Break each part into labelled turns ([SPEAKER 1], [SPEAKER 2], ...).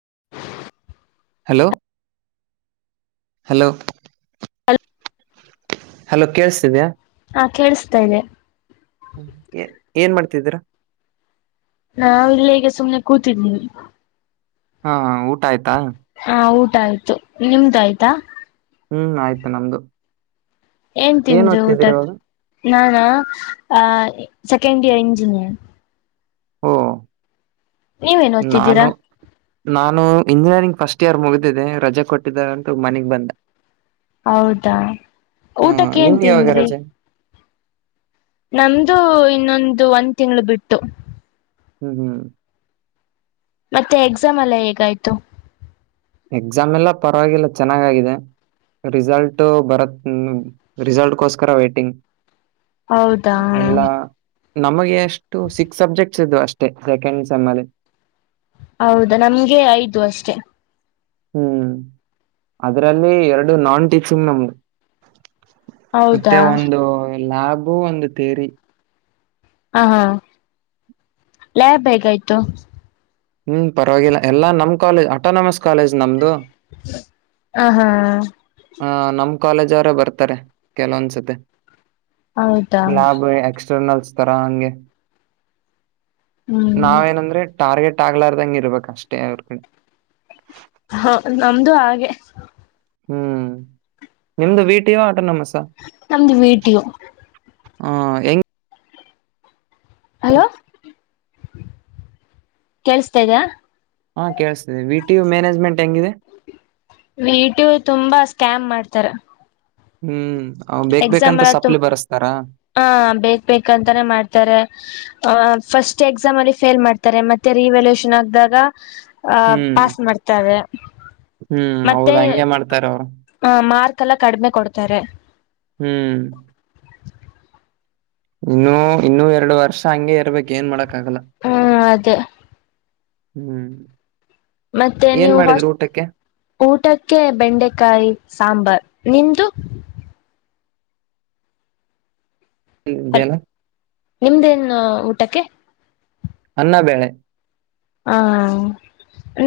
[SPEAKER 1] [unintelligible]
[SPEAKER 2] Hello, hello hello ಕೇಳ್ಸತಿದ್ಯಾ,
[SPEAKER 1] ಹಾ, ಕೇಳ್ಸಿತಿದೆ.
[SPEAKER 2] ಹ್ಮ್, ಏನ್ ಮಾಡ್ತಿದ್ದೀರ
[SPEAKER 1] ನಾವ್ ಇಲ್ಲೇ ಈಗ ಸುಮ್ನೆ ಕೂತಿದೀವಿ.
[SPEAKER 2] ಹಾ, ಊಟ ಆಯ್ತಾ
[SPEAKER 1] ಹಾ, ಊಟ ಆಯ್ತು. ನಿಮ್ದ ಆಯ್ತಾ
[SPEAKER 2] ಹ್ಮ್, ಆಯ್ತು ನಮ್ದು.
[SPEAKER 1] ಏನ್ ತಿಂದ್ರಿ ಊಟ
[SPEAKER 2] ಓದ್ತಿದ್ದೀರಿ ಇವಾಗ
[SPEAKER 1] ನಾನಾ ಆ ಸೆಕೆಂಡ್ ಇಯರ್ ಇಂಜಿನಿಯರ್,
[SPEAKER 2] ಹೋ.... [inaudible]
[SPEAKER 1] ನೀವೇ ನ್ ಓದ್ತಿದ್ದೀರಾ,
[SPEAKER 2] ನಾನು ಇಂಜಿನಿಯರಿಂಗ್ ಫಸ್ಟ್ ಇಯರ್ ಮುಗ್ದಿದೆರಜೆ ಕೊಟ್ಟಿದ್ದಾರೆ. ಅಂತ ಮನೆಗ್ ಬಂದೆ
[SPEAKER 1] ಹೌದಾ!
[SPEAKER 2] ಹಾ
[SPEAKER 1] ಊಟಕ್ಕೆ ಏನ್
[SPEAKER 2] ನಿಮ್ಗೆ ಯಾವಾಗ
[SPEAKER 1] ತಿಂದ್ರಿ
[SPEAKER 2] ರಜೆ
[SPEAKER 1] ನಮ್ದು ಇನ್ನೊಂದು ಒಂದ್ ತಿಂಗ್ಳ ಬಿಟ್ಟು.
[SPEAKER 2] ಹ್ಮ್, ಹ್ಮ್
[SPEAKER 1] ಮತ್ತೆ ಎಕ್ಸಾಮ್ ಎಲ್ಲ ಹೇಗಾಯ್ತು.
[SPEAKER 2] ಎಕ್ಸಾಮ್ ಎಲ್ಲಾ ಪರವಾಗಿಲ್ಲ ಚೆನ್ನಾಗಾಗಿದೆ. ರಿಸಲ್ಟ್ ಬರತ್, ರಿಸಲ್ಟ್ಕೋಸ್ಕರ ವೇಟಿಂಗ್.
[SPEAKER 1] ಹೌದಾ
[SPEAKER 2] ಎಲ್ಲಾ ನಮಗೆ ಎಷ್ಟು ಸಿ ಸಬ್ಜೆಕ್ಟ್ಸ್ ಇದ್ವು ಅಷ್ಟೇ ಸೆಕೆಂಡ್ ಸೇಮ್ ಅಲ್ಲಿ.
[SPEAKER 1] ಹೌದಾ, ನಮ್ಗೆ ಐದು ಅಷ್ಟೆ
[SPEAKER 2] ಹ್ಮ್, ಅದ್ರಲ್ಲಿ ಎರಡು ನಾನ್ ಟೀಕ್ಷ [unintelligible] ಮ್ ನಮ್ದು
[SPEAKER 1] ಹೌದಾ
[SPEAKER 2] ಮತ್ತೆ ಒಂದು ಲ್ಯಾಬು, ಒಂದು ತೇರಿ
[SPEAKER 1] ಹಾ, ಹಾ ಲ್ಯಾಬ್ ಹೇಗಾಯ್ತು.
[SPEAKER 2] ಹ್ಮ್, ಪರವಾಗಿಲ್ಲ ಎಲ್ಲಾ ನಮ್ ಕಾಲೇಜ್ ಆಟೋನಮಸ್ ಕಾಲೇಜ್ ನಮ್ದು.
[SPEAKER 1] ಹ, ಹಾ,,
[SPEAKER 2] ಹ, ನಮ್ ಕಾಲೇಜ್ ಅವರೇ ಬರ್ತಾರೆ ಕೆಲವೊಂದ್ಸತೆ.
[SPEAKER 1] ಹೌದಾ,
[SPEAKER 2] ತ ಹಗೆ.....
[SPEAKER 1] ಹ್ಮ್
[SPEAKER 2] ನಾವ ನಂದ್ರೆ ಟಾರ್ಗೆಟ್ [unintelligible] ಆಗ್ಲಾರ್ದಂಗೆ ಇರ್ಬೇಕ ಅಷ್ಟೇ ಅವ್ರ ಕಡೆ.
[SPEAKER 1] ಹಾ, ನಮ್ದು ಹಾಗೆ
[SPEAKER 2] ಹ್ಮ್, ನಿಮ್ದು ವೀಟಿಯೋ, ಆಟೋ ನಮಸ್
[SPEAKER 1] ನಮ್ದ ವೀಟು [inaudible]
[SPEAKER 2] ಹಾ ಹೆಂಗ [unintelligible]
[SPEAKER 1] ಹಲೋ, ಕೇೇಳಸ್ತಾದೀಯಾ
[SPEAKER 2] ಹಾ, ಕೇಳಸ್ತಿದೆ. ವಿ, ಟಿ, ಯು ಮ್ಯಾನೇಜ್ಮೆಂಟ್ ಹೆಂಗಿದೆ.
[SPEAKER 1] ವಿಟಿ, ಯು ತುಂಬಾ ಸ್ಕ್ಯಾಮ್ ಮಾಡ್ತಾರ.
[SPEAKER 2] ಹ್ಮ್, ಅವ್ ಬೇಕ್
[SPEAKER 1] ಎಕ್ಸಾಮ್
[SPEAKER 2] ಬೇಕಂತ ಸಪ್ಲಿ ಬರಸ್ತಾರ
[SPEAKER 1] ಬೇಕು, ಬೇಕಂತಾನೇ ಮಾಡ್ತಾರೆ. ಆ ಫಸ್ಟ್ ಎಕ್ಸಾಮ್ ಅಲ್ಲಿ ಫೇಲ್ ಮಾಡ್ತಾರೆ. ಮತ್ತೆ ರಿವ್ಯಾಲ್ಯೂಷನ್ ಆಕ್ದಾಗ. ಆ
[SPEAKER 2] ಹ್ಮ್
[SPEAKER 1] ಪಾಸ್ ಮಾಡ್ತಾರೆ.
[SPEAKER 2] ಹ್ಮ್
[SPEAKER 1] ಮತ್ತೆ
[SPEAKER 2] ಹೌದು ಹಂಗೆ ಮಾಡ್ತಾರ ಅವ್ರು
[SPEAKER 1] ಮಾರ್ಕ್ [inaudible] ಕಡಿಮೆ ಕೊಡ್ತಾರೆ
[SPEAKER 2] ಹ್ಮ್ ಇನ್ನುೂ ಇನ್ನುೂ ಎರಡು ವರ್ಷ ಹಂಗಗೆ ಇರ್ಬೇಕ ಏನ್ ಮಾಡಕ್ ಆಗಲ್ಲ
[SPEAKER 1] ಹ್ಮ್ ಅದೇ
[SPEAKER 2] ಹ್ಮ್
[SPEAKER 1] ಮತ್ತೆ
[SPEAKER 2] ಏನ್
[SPEAKER 1] ನೀವು
[SPEAKER 2] ಮಾಡಿದ್ರು ಊಟಕ್ಕೆ
[SPEAKER 1] ಊಟಕ್ಕೆ ಬೆಂಡೆಕಾಯಿ ಸಾಂಬಾರ್ ನಿಂದುು
[SPEAKER 2] [unintelligible]
[SPEAKER 1] ನಿಮ್ದೇನ್ ಊಟಕ್ಕೆ
[SPEAKER 2] ಅನ್ನಬೇಳೆ
[SPEAKER 1] ಹಾ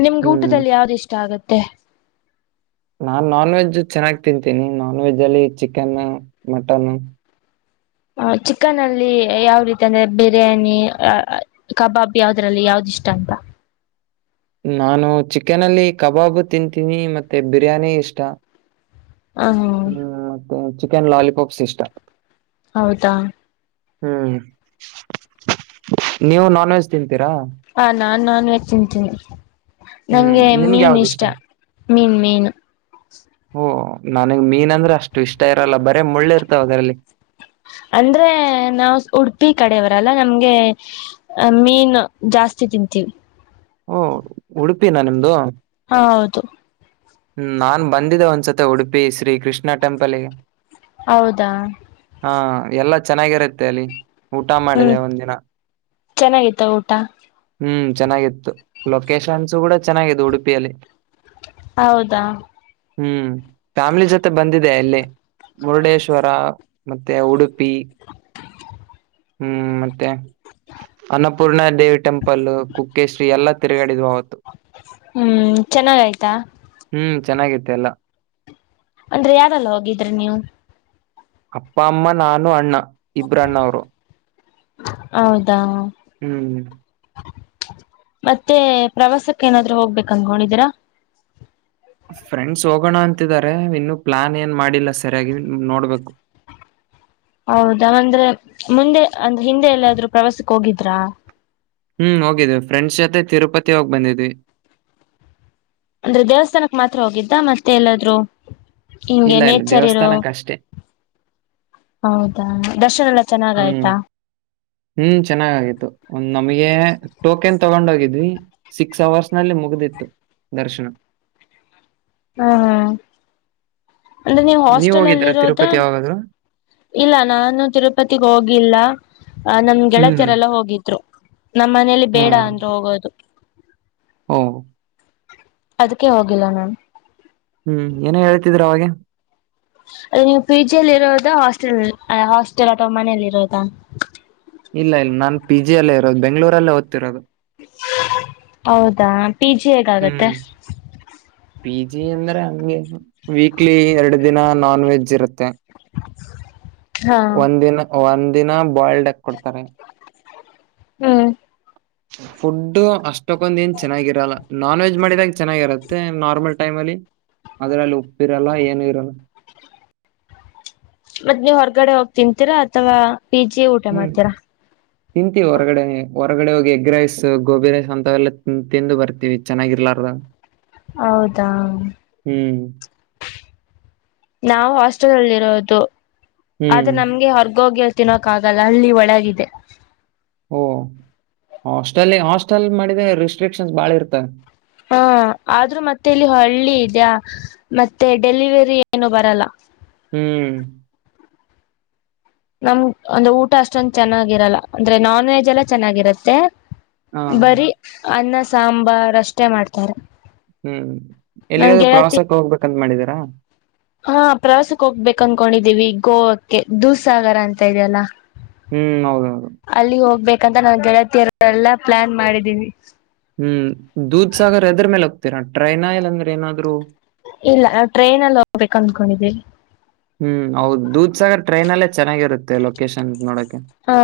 [SPEAKER 1] ನಿಮ್ಗೆ
[SPEAKER 2] ಹ್ಮ್
[SPEAKER 1] ಊಟದಲ್ಲಿ ಯಾವ್ದ ಇಷ್ಟ ಆಗತ್ತೆ
[SPEAKER 2] ನಾನ್ ನಾನ್ ವೆಜ್ ಚೆನ್ನಾಗಿ್ ತಿಂತೀನಿ ನಾನ್ ವೆಜ್ ಅಲ್ಲಿ ಚಿಕನ್ ಮಟನ್
[SPEAKER 1] ಹ ಚಿಕನ್ ಅಲ್ಲಿ ಯಾವ ರೀತಿ ಅಂದ್ರೆ ಬಿರಿಯಾನಿ ಕಬಾಬ್ ಯಾವದ್ರಲ್ಲಿ ಯಾವ್ದ ಇಷ್ಟ ಅಂತ
[SPEAKER 2] [inaudible] ನಾನು ಚಿಕನ್ ಅಲ್ಲಿ ಕಬಾಬು ತಿಂತೀನಿ ಮತ್ತೆ ಬಿರಿಯಾನಿ ಇಷ್ಟ
[SPEAKER 1] ಹ
[SPEAKER 2] ಹ್ಮ್ ಮತ್ತೆ ಚಿಕನ್ ಲಾಲಿಪಾಪ್ಸ್ ಇಷ್ಟ
[SPEAKER 1] ಹೌದಾ
[SPEAKER 2] ಹ್ಮ್ ನೀವು ನಾನ್ ವೆಜ್ ತಿಂತೀರಾ
[SPEAKER 1] ಹ ನಾನ್ ನಾನ್ ವೆಜ್ ತಿಂತೀನಿ
[SPEAKER 2] ಹ್ಮ್
[SPEAKER 1] ನಂಗೆ
[SPEAKER 2] ನಿಮ್ಗೆ
[SPEAKER 1] ಮೀನ್
[SPEAKER 2] ಯಾವ್ದು
[SPEAKER 1] ಇಷ್ಟ ಮೀನ್ ಮೀನು
[SPEAKER 2] ನನಗೆ ಮೀನ್ ಅಂದ್ರೆ ಅಷ್ಟು ಇಷ್ಟ ಇ
[SPEAKER 1] ಅಂದ್ರೆ ನಾವ್ ಉಡುಪಿ ಕಡೆ ಲ್ಲ ನಮ್ಗೆ ಮೀನು ಜಾಸ್ತಿ ತಿಂತೀವಿ
[SPEAKER 2] ಓ ಉಡುಪಿನ ನಿಮ್ದು
[SPEAKER 1] ಹಾ ಹೌದು
[SPEAKER 2] ಹ್ಮ ನಾನ್ ಬಂದಿದ್ದ ಒಂದ್ಸತಿ ಉಡುಪಿ ಶ್ರೀ ಕೃಷ್ಣ ಟೆಂಪಲ್ಗೆ
[SPEAKER 1] ಹೌದಾ
[SPEAKER 2] ಹಾ ಎಲ್ಲಾ ಚೆನ್ನಾಗಿರುತ್ತೆ ಅಲ್ಲಿ ಊಟ ಮಾಡಿದೆ
[SPEAKER 1] ಹ್ಮ್
[SPEAKER 2] ಒಂದಿನ
[SPEAKER 1] ಚೆನ್ನಾಗಿತ್ತ ಊಟ
[SPEAKER 2] ಹ್ಮ್ ಚೆನ್ನಾಗಿತ್ತು ಲೊಕೇಶನ್ಸು ಕೂಡ ಚೆನ್ನ ಉಡುಪಿಯಲ್ಲಿ
[SPEAKER 1] ಹೌದಾ
[SPEAKER 2] ಹ್ಮ್ ಫ್ಯಾಮಿಲಿ ಫ್ಯಾಮಿಲಿ ಜೊತೆ ಮತ್ತೆ ಬಂದಿದೆ ಅಲ್ಲಿ ಮುರುಡೇಶ್ವರ ಮತ್ತೆ ಉಡುಪಿ [inaudible] ಹ್ಮ್ ಮತ್ತೆ ಅನ್ನಪೂರ್ಣ ದೇವಿ ಟೆಂಪಲ್ ಕುಕ್ಕೆೇಶ್ರೀ ಎಲ್ಲಾ ತಿರುಗಾಡಿದ್
[SPEAKER 1] ಹ್ಮ್ ಚೆನ್ನಾಗ ಆಯ್ತಾ
[SPEAKER 2] ಚೆನ್ನಾಗಿತ್ತ ಎಲ್ಲ
[SPEAKER 1] ಅಂದ್ರೆ ಯಾವ್ದಲ್ಲ ಹೋಗಿದ್ರಿ ನೀವು
[SPEAKER 2] ಅಪ್ಪ ಅಮ್ಮ ನಾನು ಅಣ್ಣ ಇಬ್ರಣ್ಣವರು
[SPEAKER 1] ಹೌದಾ
[SPEAKER 2] ಹ್ಮ್
[SPEAKER 1] ಮತ್ತೆ ಪ್ರವಾಸಕ್ಕೆ ಏನಾದ್ರೂ ಹೋಗ್ಬೇಕ ಅನ್ಕೊಂಡಿದ್ದೀರಾ
[SPEAKER 2] ಫ್ರೆಂಡ್ಸ್ ಹೋಗೋಣ ಅಂತಿದ್ದಾರೆ ಇನ್ನು ಪ್ಲಾನ್ ಏನ್ ಮಾಡಿಲ್ಲ ಸರಿಯಾಗಿ ನೋಡ್ಬೇಕು [inaudible]
[SPEAKER 1] ಹೌದಾ ಅಂದ್ರೆ ಮುಂದೆ ಅಂದ್ರೆ ಹಿಂದೆ ಎಲ್ಲಾದ್ರರು ಪ್ರವಾಸಕ್ಕೆ ಹೋಗಿದ್ರಾ
[SPEAKER 2] ಹ್ಮ್ ಹೋಗಿದ್ದ್ವಿ ಫ್ರೆಂಡ್ಸ್ ಜೊತೆ ತಿರುಪತಿ ಹೋಗಿ ಬಂದಿದ್ವಿ
[SPEAKER 1] ಅಂದ್ರೆ ದೇವಸ್ಥಾನಕ್ ಮಾತ್ರ ಹೋಗಿದ್ದ ಮತ್ತೆ ಎಲ್ಲಾದ್ರು ಹಿಂಗೆ
[SPEAKER 2] ಇಲ್ಲ ಇಲ್ಲಿ
[SPEAKER 1] ನೇಚರ್ ಇರೋ
[SPEAKER 2] ದೇವಸ್ಥಾನಕ್ಕೆ ಅಷ್ಟೇ.
[SPEAKER 1] ಹೌದಾ ದರ್ಶನ್ ಎಲ್ಲಾ ಚೆನ್ನಾಗ
[SPEAKER 2] ಹ್ಮ್
[SPEAKER 1] ಆಯ್ತಾ
[SPEAKER 2] ಹ್ಮ್ ಚೆನ್ನಾಗಾಗಿತ್ತು ಒಂದ್ ನಮಗೆ ಟೋಕೆನ್ ತಗೊಂಡೋಗಿದ್ವಿ ಸಿಕ್ಸ್ ಅವರ್ಸ್ ನಲ್ಲಿ ಮುಗ್ದಿತ್ತು ದರ್ಶನ
[SPEAKER 1] ಹ ಹ ಅಂದ್ರೆ ನೀವು ಹಾಸ್ಟೆಲ್ ಅಲ್ಲಿ
[SPEAKER 2] ಹೋಗಿದ್ರ
[SPEAKER 1] ಇರೋದ
[SPEAKER 2] ತಿರುಪತಿ ಯಾವಾಗಾದ್ರು
[SPEAKER 1] ಇಲ್ಲ ನಾನು ತಿರುಪತಿಗೆ ಹೋಗಿಲ್ಲ ಅ ನಮ್
[SPEAKER 2] ಹ್ಮ್
[SPEAKER 1] ಗೆಳತರೆಲ್ಲ ಹೋಗಿದ್ರು ನಮ್ಮ ಮನೇಲಿ ಬೇಡ ಅಂದ್ರು ಹೋಗೋದು
[SPEAKER 2] ಹೂ
[SPEAKER 1] ಅದಕ್ಕೆ ಹೋಗಿಲ್ಲ ನಾನು
[SPEAKER 2] ಹೂ ಏನೇ ಹೇಳ್ತಿದ್ರ ಅವಾಗೆ
[SPEAKER 1] ಅ ನೀವು ಪಿ ಜಿಲ್ಲಿ ಇರೋದ ಹಾಸ್ಟೆಲ್ ಹಾಸ್ಟೆಲ್ ಅಥವಾ ಮನಲಿ ಇರೋದಾ
[SPEAKER 2] ಇಲ್ಲ ಇಲ್ಲ ನಾನ್ ಪಿ ಜಿಿಯಲ್ಲೇ ಇರೋದು ಬೆಂ್ೂರಲ್ಲ ಓದ್ತಿರೋದು
[SPEAKER 1] ಹೌದಾ ಪಿ ಜಿ ಹೇಗಾಗುತ್ತೇ
[SPEAKER 2] ಹ್ಮ್ ಪಿ ಜಿ ಅಂದ್ರೆ ಹಂಗೆ ವೀಕ್ಲಿ ಎರಡು ದಿನ ನಾನ್ ವೆಜ್ ಇರುತ್ತೆ
[SPEAKER 1] ಹ
[SPEAKER 2] ಒಂದಿನ ಒಂದ ದಿನ ಬಾಯ್ಲ್ಡ್ ಎಗ್ ಕೊಡ್ತಾರೆ
[SPEAKER 1] ಹೂ
[SPEAKER 2] ಹ ಫುಡ್ ಅಷ್ಟಕ್ಕೊಂದು ಏನ್ ಚೆನ್ನಾಗಿರಲ್ಲ ನಾನ್ ವೆಜ್ ಮಾಡಿದಾಗ ಚೆನ್ನಾಗಿರತ್ತೆ ನಾರ್ಮಲ್ ಟೈಮ್ ಅಲ್ಲಿ ಅದ್ರ ಅಲ್ಲಿ ಉಪ್ಪಿರಲ್ಲ ಏನು ಇರೋಲ್ಲ
[SPEAKER 1] ಮತ್ತತ್ ನೀವ್ ಹೊರಗಡೆ ಹೋಗಿ ತಿನ್ಂತೀರಾ ಅಥವಾ ಪಿಜಿ ಊಟ
[SPEAKER 2] ಹ್ಮ್
[SPEAKER 1] ಮಾಡ್ತೀರಾ
[SPEAKER 2] ತಿಂತೀವಿ ಹೊರಗಡೆ ಹೊರಗಡೆ ಹೋಗಿ ಎಗ್ ರೈಸ್ ಗೋಬಿ ರೈಸ್ ಅಂತವೆಲ್ಲ ತಿಂದು ಬರ್ತಿೀವಿ ಚೆನ್ನಾಗಿಲ್ ರ
[SPEAKER 1] ಹೌದಾ
[SPEAKER 2] ಹೂ
[SPEAKER 1] ನಾವು ಹಾಸ್ಟೆಲ್ ಅಲ್ಲಿ ಇರೋದು
[SPEAKER 2] ಹ್ಮ್
[SPEAKER 1] ಆದ್ರೆ ನಮ್ಗೆ ಹೊರ್ಗೋಗಿ ತಿನ್ನೋಕ್ ಆಗಲ್ಲ ಅಲ್ಲಿ ಒಳಗಿದೆ
[SPEAKER 2] ಓ ಹಾಸ್ಟೆಲ್ ಹಾಸ್ಟೆಲ್ ಮಾಡಿದ ರಿಸಿಸ್ಟ್ರಿಕ್ಷನ್ಸ್ ಬಾಳ ಇರ್ತವೆ
[SPEAKER 1] ಹಾ ಆದ್ರೂ ಮತ್ತೆ ಇಲ್ಲಿ ಹಳ್ಳಿ ಇದ್ಯಾ ಮತ್ತೆ ಡೆಲಿವರಿ ಏನು ಬರಲ್ಲ
[SPEAKER 2] ಹೂ
[SPEAKER 1] ನಮ್ ಒಂದು ಊಟ ಅಷ್ಟೊಂದ ಚೆನ್ನಾಗಿರಲ್ಲ ಅಂದ್ರೆ ನಾನ್ ವೆಜ್ ಎಲ್ಲ ಚೆನ್ನಾಗಿರತ್ತೆ
[SPEAKER 2] ಹಾ
[SPEAKER 1] ಬರಿೀ ಅನ್ನ ಸಾಂಬಾರ್ ಅಷ್ಟೇ ಮಾಡ್ತಾರೆ
[SPEAKER 2] ಹೂ
[SPEAKER 1] ನನ್
[SPEAKER 2] ಎಲ್ಲಿಗಾದ್ೂ
[SPEAKER 1] ಗೆಳತಿ
[SPEAKER 2] ಪ್ರವಾಸಕ್ಕೆ ಹೋಗ್ಬೇಕಂತ ಮಾಡಿದೀರಾ
[SPEAKER 1] ಹಾ ಪ್ರವಾಸಕ್ಕೆ ಹೋಗ್ಬೇಕು ಅನ್ಕೊಂಡಿದ್ದೀವಿ ಗೋವಾಕ್ಕೆ ದೂಸಾಗರ ಅಂತ ಇದೆಯಲ್ಲ
[SPEAKER 2] ಹೂ ಹೌದ ಹೌದು
[SPEAKER 1] ಯಾಕಂತ ನಾ ಗೆಳತಿಯರ ಎಲ್ಲಾ ಪ್ಲಾನ್ ಮಾಡಿದೀನಿ
[SPEAKER 2] ಹೂ ದೂದ್ ಸಾಗರ್ ಎದ್ರ ಮೇಲೆ ಹೋಗ್ತೀರಾ ಟ್ರೈನ ಇಲ್ ಅಂದ್ರೆ ಏನಾದ್ರು
[SPEAKER 1] ಇಲ್ಲ ನಾವು ಟ್ರೈನ್ ಅಲ್ಲಿ ಹೋಗ್ಬೇಕು ಅಂದಕೊಂಡಿದೀವಿ
[SPEAKER 2] ಹೂ ಹೌದ ದೂದ್ಸಾಗರ್ ಟ್ರೈನ್ಲ್ಲೇ ಚೆನ್ನಾಗಿರುತ್ತೆ ಲೊಕೇಶನ್ ನೋಡಕೆ
[SPEAKER 1] ಹಾ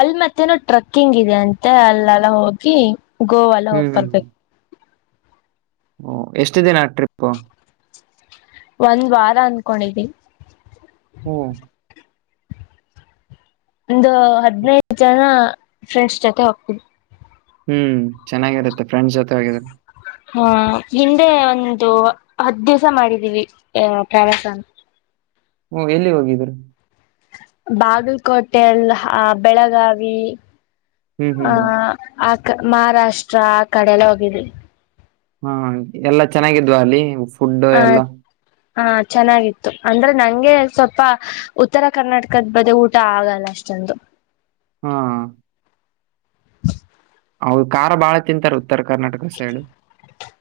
[SPEAKER 1] ಅಲ್ಲಿ ಮತ್ತೇನೋ ಟ್ರಕ್ಕಿಂಗ್ ಇದೆ ಅಂತ ಮತ್ತೆ ಅಲ್ಲೆಲ್ಲ ಹೋಗಿ ಗೋವಾಲ್ಲ ಹೋಗ್ ಬರ್ಬೇಕು
[SPEAKER 2] ಹ ಎಷ್ಟು ದಿನ ಟ್ರಿಪ್ು
[SPEAKER 1] ಒಂದ್ ವಾರ ಅನ್ಕೊಂಡಿದೀವಿ
[SPEAKER 2] ಓ
[SPEAKER 1] ಒಂದು ಹದ್ಿನೈದು ಜನ ಫ್ರೆಂಡ್ಸ್ ಜೊತೆ ಹೋಗ್ತಿದ್ವಿ
[SPEAKER 2] ಹೂ ಚೆನ್ನಾಗಿರುತ್ತೆ ಫ್ರೆಂಡ್ಸ್ ಜೊತೆ ಹೋಗಿದ್ರೆ
[SPEAKER 1] ಹಾ ಹಿಂದೆ ಒಂದು ಹದ್ ದಿವ್ಸ ಮಾಡಿದೀವಿ ಅ ಪ್ರವಾಸ ನಾ
[SPEAKER 2] ಹೂ ಎಲ್ಲಿ ಹೋಗಿದ್ರಿ
[SPEAKER 1] ಬಾಗಲಕೋಟೆಲ್ಲ ಬೆಳಗಾವಿ
[SPEAKER 2] ಹ್ಮ್ ಹ್ಮ್
[SPEAKER 1] ಆ
[SPEAKER 2] ಹ್ಮ್
[SPEAKER 1] ಆ ಮಹಾರಾಷ್ಟ್ರ ಆ ಕಡೆಲ್ಲ ಹೋಗಿದ್ವಿ
[SPEAKER 2] ಹೂ ಎಲ್ಲಾ ಚೆನ್ನಾಗಿದ್ವ ಅಲ್ಲಿ ಫುಡ್ ಎಲ್ಲಾ
[SPEAKER 1] ಹಾ ಚೆನ್ನಾಗಿತ್ತು ಅಂದ್ರೆ ನಂಗೆ ಸ್ವಲ್ಪ ಉತ್ತರ ಕರ್ನಾಟಕದ ಬದೇ ಊಟ ಆಗಲ್ಲ ಅಷ್ಟೆ ಅಂದು
[SPEAKER 2] ಹಾ ಹೌ ಖಾರ ಬಾಳ ತಿಂತಾರೆ ಉತ್ತರ ಕರ್ನಾಟಕ ಸೈಡ್.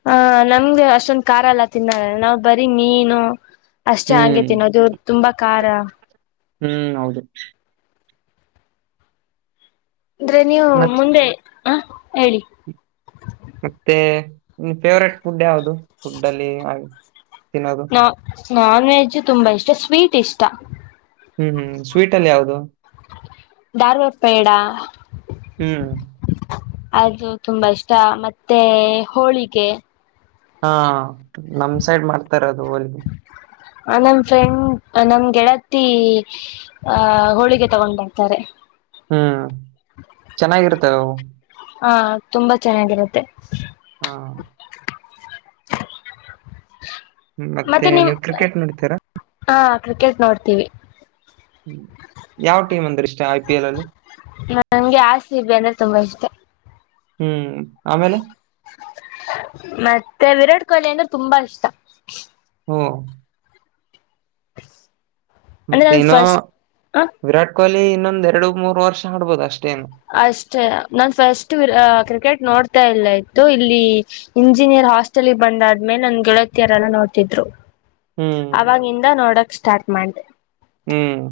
[SPEAKER 1] ಹ ನಮ್ಗೆ ಅಷ್ಟೊಂದು ಖಾರ್ ಎಲ್ಲ ತಿನ್ನ ನಾವವು ಬರೀ ಮೀನು ಅಷ್ಟೇ ಹಂಗೆ
[SPEAKER 2] ಹ್ಮ್
[SPEAKER 1] ತಿನ್ನೋದುವ ತುಂಬಾ ಖಾರ
[SPEAKER 2] ಹ್ಮ್ ಹೌದು
[SPEAKER 1] ಅಂದ್ರೆ ನೀವು
[SPEAKER 2] ಮತ್
[SPEAKER 1] ಮುಂದೆ ಹ ಹೇಳಿ
[SPEAKER 2] ಮತ್ತೆ ನಿನ್ ಫೇವ್ರೇಟ್ ಫುಡ್ ಯಾವವುದು ಫುಡ್ ಅಲ್ಲಿ ಹಾಗೆ
[SPEAKER 1] ನಾ ನಾನ್ ವೆಜ್ ತುಂಬಾ ಇಷ್ಟ ಸ್ವೀಟ್ ಇಷ್ಟ
[SPEAKER 2] ಹ್ಮ್ ಹ್ಮ್ ಸ್ವೀಟ್ ಅಲ್ಲಿ ಯಾವದು
[SPEAKER 1] ಾರ್ವಾಪ್ಪೇಡ
[SPEAKER 2] ಹ್ಮ್
[SPEAKER 1] ಅದು ತುಂಬಾ ಇಷ್ಟ ಮತ್ತೆ ಹೋಳಿಗೆ
[SPEAKER 2] ಹಾ ನಮ್ ಸೈಡ್ ಮಾಡ್ತಾರದು ಹೋಲ್
[SPEAKER 1] ಆ ನಮ್ ಫ್ರೆಂಡ್ ನಮ್ ಗೆಳತಿ ಆಹ ಹೋಳಿಗೆ ತಗೊಂಡರ್ತಾರೆ
[SPEAKER 2] ಹ್ಮ್ ಚೆನ್ನಾಗಿರ್ತವೆ
[SPEAKER 1] ಹಾ ತುಂಬಾ ಚೆನ್ನಾಗಿರುತ್ತೆ
[SPEAKER 2] ಹಾ ಮತ್ತೆ ನೀವ್ ಕ್ರಿಕೆಟ್ ನೋಡತೀರಾ
[SPEAKER 1] ಹಾ ಕ್ರಿಕೆಟ್ ನೋಡ್ತೀವಿ
[SPEAKER 2] ್ಮ ಯಾವ ಟೀಮ್ ಅಂದ್ರೆ ಇಷ್ಟ ಆಯ್ತ
[SPEAKER 1] ನಂಗೆ ಆರ್‌ಸಿಬಿ ಅಂದ್ರೆ ತುಂಬಾ ಇಷ್ಟೆ
[SPEAKER 2] ಹ್ಮ್ ಆಮೇಲೆ?
[SPEAKER 1] ಮತ್ತೆ ವಿರಾಟ್ ಕೊಹ್ಲಿ ಅಂದ್ರೆ ತುಂಬಾ ಇಷ್ಟ
[SPEAKER 2] ಹಾ
[SPEAKER 1] ಅಂದ್ರೆ
[SPEAKER 2] ಮತ್ತೆ
[SPEAKER 1] ನನ್
[SPEAKER 2] ಇನ್ನು
[SPEAKER 1] ಫಸ್ಟ್ ಹ
[SPEAKER 2] ವಿರಾಟ್ ಕೊಹ್ಲಿ ಇನ್ನೊಂದ್ ಎರಡು ಮೂರ್ ವರ್ಷ ಆಡ್ಬೋದ ಅಷ್ಟೆ
[SPEAKER 1] ಅಷ್ಟೇ ನಾನ್ ಫಸ್ಟ್ ಕ್ರಿಕೆಟ್ ನೋಡ್ತಾ ಇಲ್ಲ ಇಲ್ಲಿ ಇಂಜಿನಿಯರ್ ಹಾಸ್ಟೆಲ್ಗೆ ಬಂದಾದ್ಮೇಲೆ ನಂದ ಗೆಳತಿಯರಲ್ಲ ನೋಡ್ತಿದ್ರು
[SPEAKER 2] ಹ್ಮ್.
[SPEAKER 1] ಅವಾಗಿಂದ ನೋಡಕ್ ಸ್ಟಾರ್ಟ್ ಮಾಡೆ
[SPEAKER 2] ಹ್ಮ್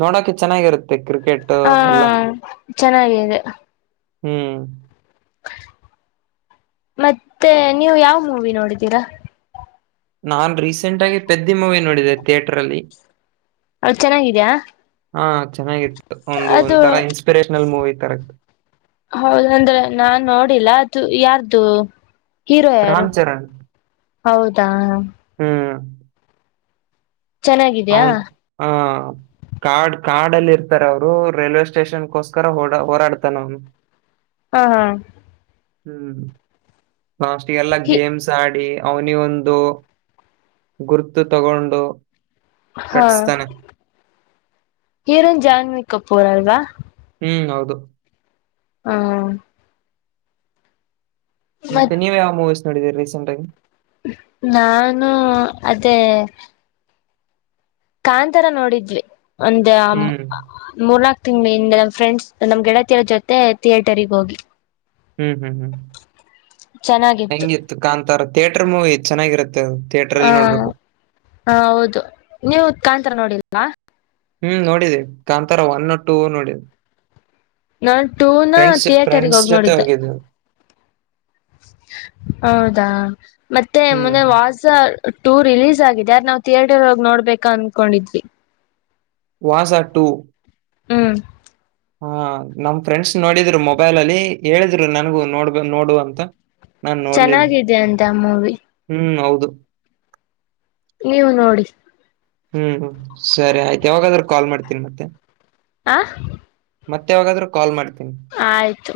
[SPEAKER 2] ನೋಡಕೆ ಚೆನ್ನಾಗಿರುತ್ತೆ ಕ್ರಿಕೆಟ್
[SPEAKER 1] ಹ
[SPEAKER 2] ಎಲ್ಲ
[SPEAKER 1] ಚೆನ್ನಾಗಿದೆ
[SPEAKER 2] ಹ್ಮ್
[SPEAKER 1] ಮತ್ತೆ ನೀವು ಯಾವ್ ಮೂವಿ ನೋಡಿದೀರಾ
[SPEAKER 2] ನಾು ರೀಸೆಂಟ್ ಆಗಿ ಪೆದ್ದಿ ಮೂವಿ ನೋಡಿದೆೆ ಥಿಯೇಟರ್ ಅಲ್ಲಿ
[SPEAKER 1] ಅವಳ ಚೆನ್ನಾಗಿದ್ಯಾ
[SPEAKER 2] ಹಾ ಚೆನ್ನಾಗಿತ್ತು ಒಂದು
[SPEAKER 1] ಅದು
[SPEAKER 2] ಒಂದರ ಇನ್ಸ್ಪಿರೇಷನಲ್ ಮೂವಿ ತರ ಇತ್ತು
[SPEAKER 1] ಹೌದಂದ್ರೆ ನಾನ್ ನೋಡಿಲ್ಲ ಅದು ಯಾರ್ದು ಹೀರೋ ಯಾರು
[SPEAKER 2] ರಾಮ್ ಚರಣ್.
[SPEAKER 1] ಹೌದಾ
[SPEAKER 2] ಹ್ಮ್.
[SPEAKER 1] ಚೆನ್ನಾಗಿದ್ಯಾ
[SPEAKER 2] ಅವನ್ ಆ ಕಾರ್ಡ್ ಕಾಡಲ್ಲಿ ಇರ್ತಾರ ಅವರು ರೈಲ್ವೆ ಸ್ಟೇಷನ್ಕೋಸ್ಕರ ಓಡ ಹಓರಾಡ್ತಾನ ಅವ್ನು
[SPEAKER 1] ಹಾ ಹಾ
[SPEAKER 2] ಹ್ಮ್ ಲಾಸ್ಟ್ ಇರ್ಲ್ಲ ಗೇಮ್ಸ್ ಆಡಿ ಅವನಿ ಒಂದು ಗುರುತು ತಗೊಂಡು
[SPEAKER 1] ಹಾ
[SPEAKER 2] ಕಟ್ಸ್ತಾನೆ.
[SPEAKER 1] ಹಿರನ್ ಜಾನ್ವಿ ಕಪೂರ್ ಅಲ್ವಾ
[SPEAKER 2] ಹ್ಮ್ ಹೌದು
[SPEAKER 1] ಹ್ಮ ಮತ್
[SPEAKER 2] ಮತ್ತತ್ತನವ ಯಾವ ಮೂವಿಸ್ ನೋಡಿದ ರೀಸೆಂಟಗಿ
[SPEAKER 1] ನಾನು ಅದೇ ಕಾಂತರ ನೋಡಿದ್ವಿ ಒಂದ
[SPEAKER 2] ಹ್ಮ್
[SPEAKER 1] ಮೂರ್ನಾಾಕ್ ತಿಂಗಳಿಂದ ನಮ್ ಫ್ರೆಂಡ್ಸ್ ನಮ್ ಗೆಳತಿಯರ ಜೊತೆ ಥಿಯೇಟರ್ಗ ಹೋಗಿ
[SPEAKER 2] ಹ್ಮ್ ಹ್ಮ್
[SPEAKER 1] ಚೆನ್ನಾಗಿತ್ತು
[SPEAKER 2] ಹೆಂಗಿತ್ತು ಕಾಂತಾರ ಥಿಯೇಟರ್ ಮೂವಿ ಚೆನ್ನಾಗಿರುತ್ತೆ ಥಿಯೇಟರ್ ಅಲ್ಲಿ
[SPEAKER 1] ಹ
[SPEAKER 2] ನೋಡ್ಬೇಕು
[SPEAKER 1] ಹ ಹೌದು ನೀವು ತಾಂತರ ನೋಡಿಲ್ವಾ
[SPEAKER 2] ಹ್ಮ್ ನೋಡಿದೆ ಕಾಂತರ ಒನ್ ನೋ ಟೂ ನೋಡಿದೆ
[SPEAKER 1] ನಾನ್ ಟೂನ
[SPEAKER 2] ್ರೆಂಡ್ಸ್
[SPEAKER 1] ಥಿಯೇಟರ್ಗೆ
[SPEAKER 2] ಫ್ರೆಂಡ್ಸ್
[SPEAKER 1] ಹೋಗಿ
[SPEAKER 2] ಜೊತೆ
[SPEAKER 1] ನೋಡಿದ್ದೆ
[SPEAKER 2] ಹೋಗಿದ್ದ
[SPEAKER 1] ಹೌದಾ ಮತ್ತೆ
[SPEAKER 2] ಹ್ಮ್
[SPEAKER 1] ಮೊನ್ನೆ ವಾಸ ಟೂ ರಿಲೀಸ್ ಆಗಿದೆ ಯಾರ ನಾವ್ ಥಿಯೇಟರ್ಗಿ ನೋಡ್ಬೇಕ ಅನ್ಕೊಂಡಿದ್ವಿ
[SPEAKER 2] ವಾಸ ಟು
[SPEAKER 1] ಹ್ಮ್
[SPEAKER 2] ಹಾ ನಮ್ ಫ್ರೆಂಡ್ಸ್ ನೋಡಿದ್ರು ಮೊಬೈಲ ಅಲ್ಲಿ ಹೇಳಿದ್ರು ನನ್ಗೂ ನೋಡ್ಬ ನೋಡು ಅಂತ ನಾನ್ ನೋಡ್ಲಿಲ್ಲ
[SPEAKER 1] ಚೆನ್ನಾಗಿದೆ ಅಂತ ಮೂವಿ
[SPEAKER 2] ಹ್ಮ್ ಹೌದು
[SPEAKER 1] ನೀವು ನೋಡಿ
[SPEAKER 2] ಹ್ಮ್ ಸರಿ ಆಯ್ತು ಯಾವಾಗಾದ್ರೂ ಕಾಲ್ ಮಾಡ್ತೀನಿ ಮತ್ತೆ
[SPEAKER 1] ಆ
[SPEAKER 2] ಮತ್ತೆವಾಗಾದ್ರ ಕಾಲ್ ಮಾಡ್ತವಿ
[SPEAKER 1] ಆಯ್ತು